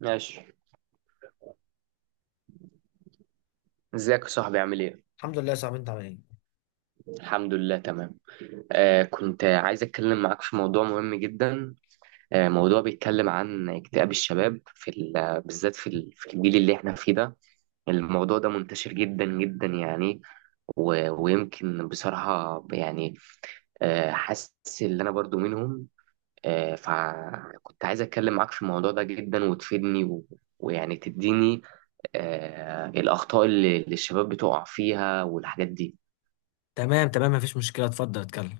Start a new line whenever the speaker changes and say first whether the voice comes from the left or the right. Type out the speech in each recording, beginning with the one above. right: ماشي. ازيك يا صاحبي؟ عامل ايه؟
left: الحمد لله يا صاحبي، انت عامل ايه؟
right: الحمد لله تمام. كنت عايز اتكلم معاك في موضوع مهم جدا. موضوع بيتكلم عن اكتئاب الشباب بالذات في الجيل اللي احنا فيه ده. الموضوع ده منتشر جدا جدا يعني. ويمكن بصراحة يعني، حاسس ان انا برضو منهم. فكنت عايز اتكلم معاك في الموضوع ده جدا وتفيدني ويعني تديني الاخطاء اللي الشباب بتقع فيها والحاجات دي.
left: تمام مفيش مشكلة، اتفضل اتكلم.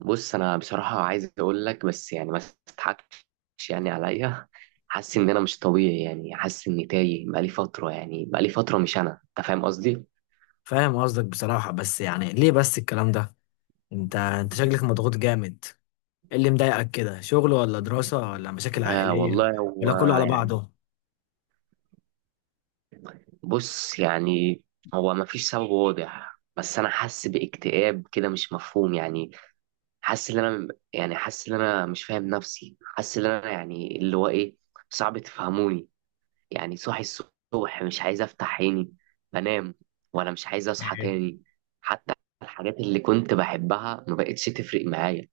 right: بص، انا بصراحه عايز اقول لك، بس يعني ما تضحكش يعني عليا. حاسس ان انا مش طبيعي، يعني حاسس اني تايه بقالي فتره، يعني بقالي فتره مش انا، انت فاهم قصدي.
left: فاهم قصدك بصراحة، بس يعني ليه بس الكلام ده؟ انت شكلك مضغوط جامد. ايه اللي مضايقك كده؟ شغل ولا دراسة ولا مشاكل
right: آه
left: عائلية،
right: والله،
left: ولا
right: هو
left: كله على
right: يعني،
left: بعضه؟
right: بص يعني، هو ما فيش سبب واضح، بس انا حاسس باكتئاب كده مش مفهوم يعني. حاسس ان انا، يعني حاسس ان انا مش فاهم نفسي، حاسس ان انا يعني اللي هو ايه، صعب تفهموني. يعني صاحي الصبح مش عايز افتح عيني، بنام ولا مش عايز اصحى
left: ايه؟
right: تاني. حتى الحاجات اللي كنت بحبها ما بقتش تفرق معايا.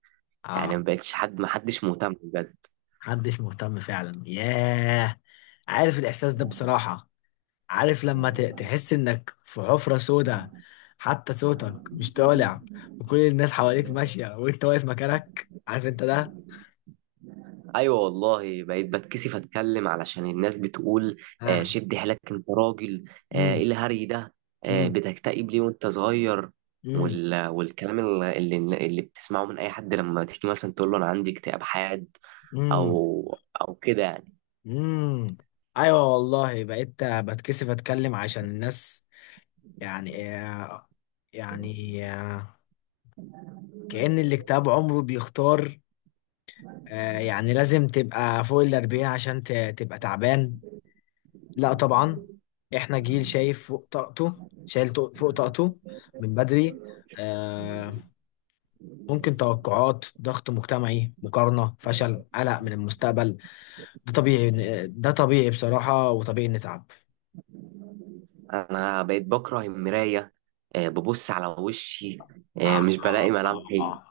right: يعني ما
left: اه.
right: بقتش حد، ما حدش مهتم بجد.
left: محدش مهتم فعلا، ياه. عارف الاحساس ده بصراحة. عارف لما تحس انك في حفرة سودة، حتى صوتك مش طالع، وكل الناس حواليك ماشية وانت واقف مكانك، عارف انت ده.
right: ايوه والله، بقيت بتكسف اتكلم علشان الناس بتقول،
left: اه.
right: شد حيلك انت راجل، ايه
left: امم
right: الهري ده، بتكتئب ليه وانت صغير.
left: امم
right: والكلام اللي بتسمعه من اي حد، لما تيجي مثلا تقول له انا عندي اكتئاب حاد،
left: امم
right: او كده يعني.
left: امم ايوه والله، بقيت بتكسف اتكلم عشان الناس. يعني آه، يعني آه، كأن اللي كتاب عمره بيختار. يعني لازم تبقى فوق الأربعين عشان تبقى تعبان؟ لا طبعا. احنا جيل شايف فوق طاقته، شايل فوق طاقته من بدري. آه، ممكن توقعات، ضغط مجتمعي، مقارنة، فشل، قلق من المستقبل. ده طبيعي، ده طبيعي بصراحة، وطبيعي نتعب.
right: انا بقيت بكره المرايه، ببص على وشي
left: آه
right: مش بلاقي ملامحي.
left: آه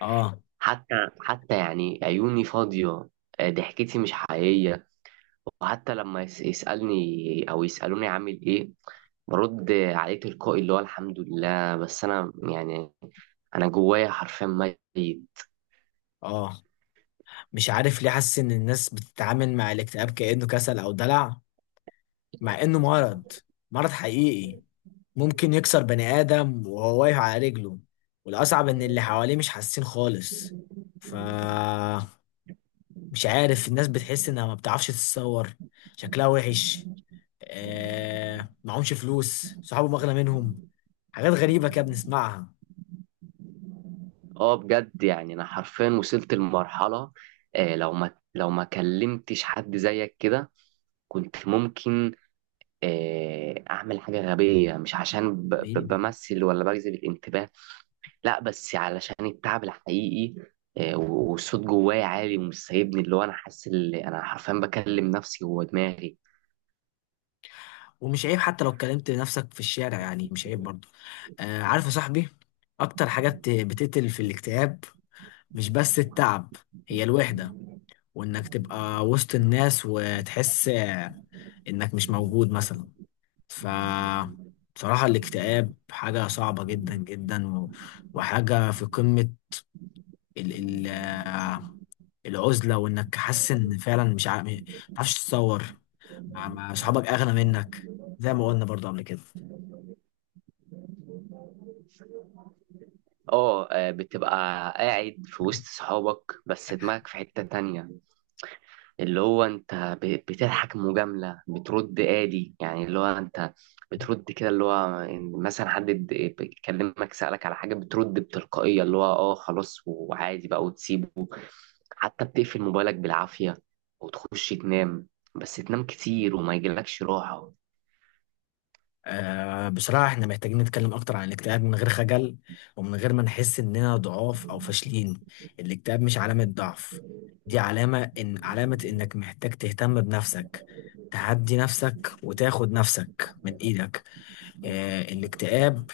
left: آه
right: حتى حتى يعني عيوني فاضيه، ضحكتي مش حقيقيه. وحتى لما يسالني او يسالوني عامل ايه، برد عليه تلقائي اللي هو الحمد لله، بس انا يعني انا جوايا حرفيا ميت.
left: آه مش عارف ليه حاسس إن الناس بتتعامل مع الاكتئاب كأنه كسل أو دلع، مع إنه مرض، مرض حقيقي ممكن يكسر بني آدم وهو واقف على رجله. والأصعب إن اللي حواليه مش حاسين خالص. ف مش عارف الناس بتحس إنها ما بتعرفش تتصور. شكلها وحش. آه معهمش فلوس، صحابه أغلى منهم. حاجات غريبة كده بنسمعها.
right: اه بجد يعني، انا حرفيا وصلت لمرحله، لو ما كلمتش حد زيك كده، كنت ممكن اعمل حاجه غبيه. مش عشان
left: حبيبي.
right: بمثل ولا بجذب الانتباه، لا، بس علشان التعب الحقيقي، والصوت جوايا عالي ومش سايبني، اللي هو انا حاسس اللي انا حرفيا بكلم نفسي جوه دماغي.
left: ومش عيب حتى لو اتكلمت لنفسك في الشارع، يعني مش عيب برضه. آه عارف يا صاحبي، اكتر حاجات بتقتل في الاكتئاب مش بس التعب، هي الوحدة. وانك تبقى وسط الناس وتحس انك مش موجود مثلا. ف بصراحة الاكتئاب حاجة صعبة جدا جدا، وحاجة في قمة ال... ال... آه، العزلة. وانك حاسس ان فعلا مش عارف، مش عارفش تتصور، مع صحابك اغنى منك، زي ما قلنا برضه قبل كده.
right: بتبقى قاعد في وسط صحابك بس دماغك في حته تانية. اللي هو انت بتضحك مجاملة، بترد آدي يعني، اللي هو انت بترد كده اللي هو، إن مثلا حد بيكلمك سألك على حاجة، بترد بتلقائية اللي هو اه خلاص وعادي بقى وتسيبه. حتى بتقفل موبايلك بالعافية وتخش تنام، بس تنام كتير وما يجيلكش راحة.
left: آه بصراحة احنا محتاجين نتكلم أكتر عن الاكتئاب من غير خجل، ومن غير ما نحس إننا ضعاف أو فاشلين. الاكتئاب مش علامة ضعف، دي علامة إن علامة إنك محتاج تهتم بنفسك، تهدي نفسك وتاخد نفسك من إيدك. آه الاكتئاب،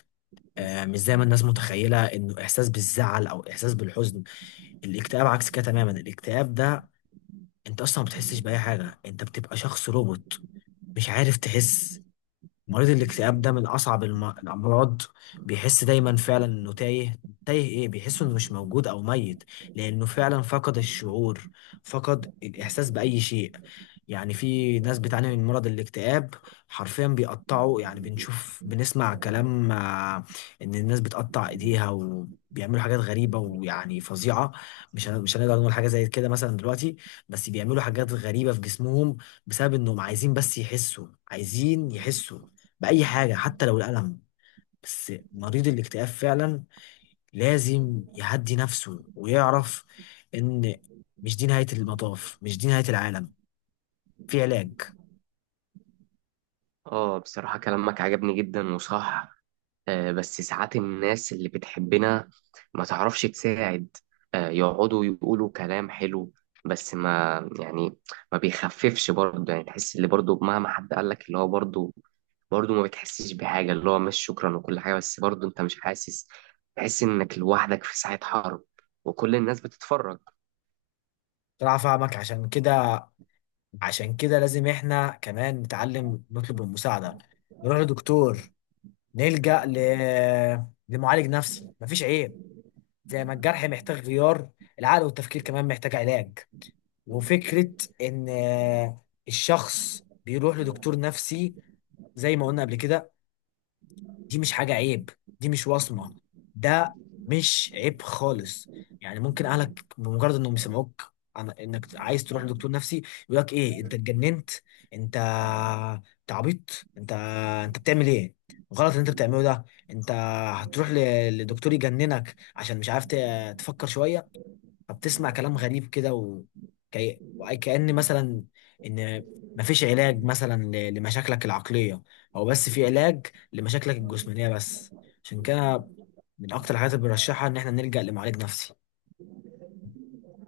left: آه مش زي ما الناس متخيلة إنه إحساس بالزعل أو إحساس بالحزن. الاكتئاب عكس كده تماما. الاكتئاب ده انت اصلا ما بتحسش باي حاجه، انت بتبقى شخص روبوت مش عارف تحس. مريض الاكتئاب ده من أصعب الأمراض، بيحس دايما فعلا إنه تايه. تايه إيه؟ بيحس إنه مش موجود أو ميت، لأنه فعلا فقد الشعور، فقد الإحساس بأي شيء. يعني في ناس بتعاني من مرض الاكتئاب حرفيا بيقطعوا، يعني بنشوف بنسمع كلام، إن الناس بتقطع إيديها وبيعملوا حاجات غريبة ويعني فظيعة. مش هنقدر نقول حاجة زي كده مثلا دلوقتي، بس بيعملوا حاجات غريبة في جسمهم بسبب إنهم عايزين بس يحسوا، عايزين يحسوا بأي حاجة حتى لو الألم. بس مريض الاكتئاب فعلا لازم يهدي نفسه ويعرف إن مش دي نهاية المطاف، مش دي نهاية العالم، في علاج.
right: اه بصراحة كلامك عجبني جدا وصح. بس ساعات الناس اللي بتحبنا ما تعرفش تساعد. يقعدوا يقولوا كلام حلو بس ما، يعني ما بيخففش برضه. يعني تحس اللي برضه مهما حد قال لك، اللي هو برضه ما بتحسش بحاجة، اللي هو مش شكرا وكل حاجة، بس برضه انت مش حاسس. تحس انك لوحدك في ساعة حرب وكل الناس بتتفرج.
left: طلع فاهمك. عشان كده، عشان كده لازم احنا كمان نتعلم نطلب المساعدة، نروح لدكتور، نلجأ لمعالج نفسي، مفيش عيب. زي ما الجرح محتاج غيار، العقل والتفكير كمان محتاج علاج. وفكرة إن الشخص بيروح لدكتور نفسي، زي ما قلنا قبل كده، دي مش حاجة عيب، دي مش وصمة، ده مش عيب خالص. يعني ممكن أهلك بمجرد إنهم يسمعوك عن إنك عايز تروح لدكتور نفسي يقول لك إيه أنت اتجننت؟ أنت أنت عبيط، أنت بتعمل إيه؟ غلط اللي أنت بتعمله ده. أنت هتروح لدكتور يجننك عشان مش عارف تفكر شوية. فبتسمع كلام غريب كده وكأن مثلا ان مفيش علاج مثلا لمشاكلك العقلية، او بس في علاج لمشاكلك الجسمانية بس. عشان كده من اكتر الحاجات اللي بنرشحها ان احنا نلجأ لمعالج نفسي.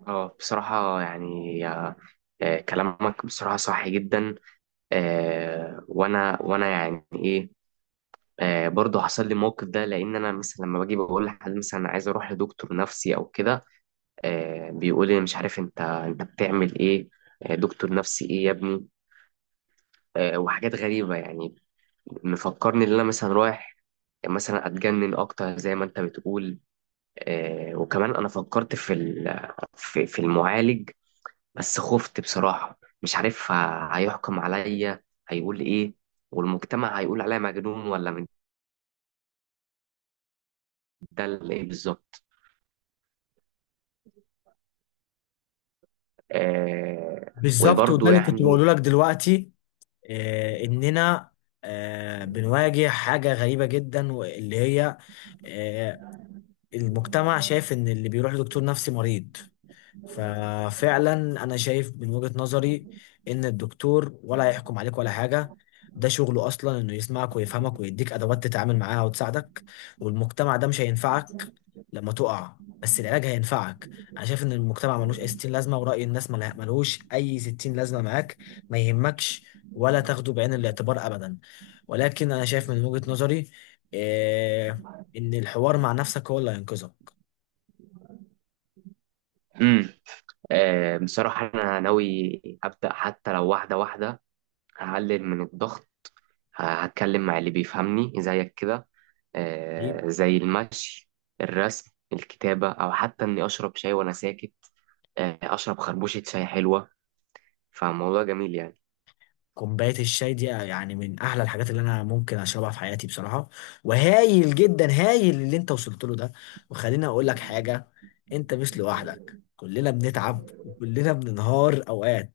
right: اه بصراحة يعني، كلامك بصراحة صح جدا. وانا يعني ايه، برضه حصل لي موقف ده، لان انا مثلا لما باجي بقول لحد مثلا انا عايز اروح لدكتور نفسي او كده، بيقول لي مش عارف، انت بتعمل ايه، دكتور نفسي ايه يا ابني، وحاجات غريبه، يعني مفكرني ان انا مثلا رايح مثلا اتجنن اكتر زي ما انت بتقول. وكمان انا فكرت في المعالج، بس خفت بصراحه، مش عارف هيحكم عليا هيقول ايه، والمجتمع هيقول عليا مجنون ولا مدلل ايه بالظبط.
left: بالظبط، وده
right: وبرضه
left: اللي كنت بقوله
right: يعني.
left: لك دلوقتي. آه اننا آه بنواجه حاجة غريبة جدا، واللي هي آه المجتمع شايف ان اللي بيروح لدكتور نفسي مريض. ففعلا انا شايف من وجهة نظري ان الدكتور ولا هيحكم عليك ولا حاجة، ده شغله اصلا انه يسمعك ويفهمك ويديك ادوات تتعامل معاها وتساعدك. والمجتمع ده مش هينفعك لما تقع، بس العلاج هينفعك. انا شايف ان المجتمع ملوش اي 60 لازمة، ورأي الناس ملوش اي 60 لازمة معاك، ما يهمكش ولا تاخده بعين الاعتبار ابدا. ولكن انا شايف من وجهة نظري إيه؟ ان الحوار مع نفسك هو اللي هينقذك.
right: امم بصراحة أنا ناوي أبدأ حتى لو واحدة واحدة. هقلل من الضغط، هتكلم مع اللي بيفهمني زيك كده، زي المشي، الرسم، الكتابة، أو حتى إني أشرب شاي وأنا ساكت. أشرب خربوشة شاي حلوة. فالموضوع جميل يعني.
left: كوباية الشاي دي يعني من أحلى الحاجات اللي أنا ممكن أشربها في حياتي بصراحة. وهايل جدا، هايل اللي أنت وصلت له ده. وخليني أقول لك حاجة، أنت مش لوحدك، كلنا بنتعب وكلنا بننهار أوقات.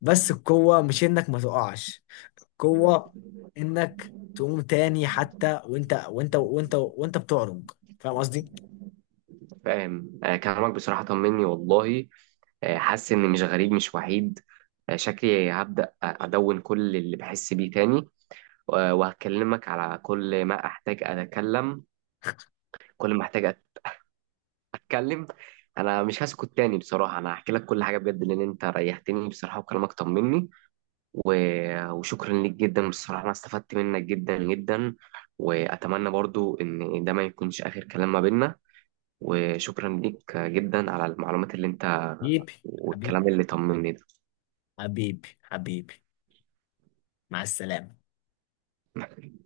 left: بس القوة مش إنك ما تقعش، القوة إنك تقوم تاني حتى وأنت بتعرج. فاهم قصدي؟
right: فاهم. كلامك بصراحة طمني والله، حاسس إني مش غريب مش وحيد. شكلي هبدأ أدون كل اللي بحس بيه تاني، وهكلمك على كل ما احتاج اتكلم. كل ما احتاج اتكلم. انا مش هسكت تاني بصراحه، انا هحكي لك كل حاجه بجد، لان انت ريحتني بصراحه وكلامك طمني. و... وشكرا ليك جدا بصراحه، انا استفدت منك جدا جدا. واتمنى برضو ان ده ما يكونش اخر كلام ما بيننا. وشكرا ليك جدا على المعلومات اللي انت
left: حبيبي حبيبي
right: والكلام اللي طمني ده.
left: حبيبي حبيبي، مع السلامة.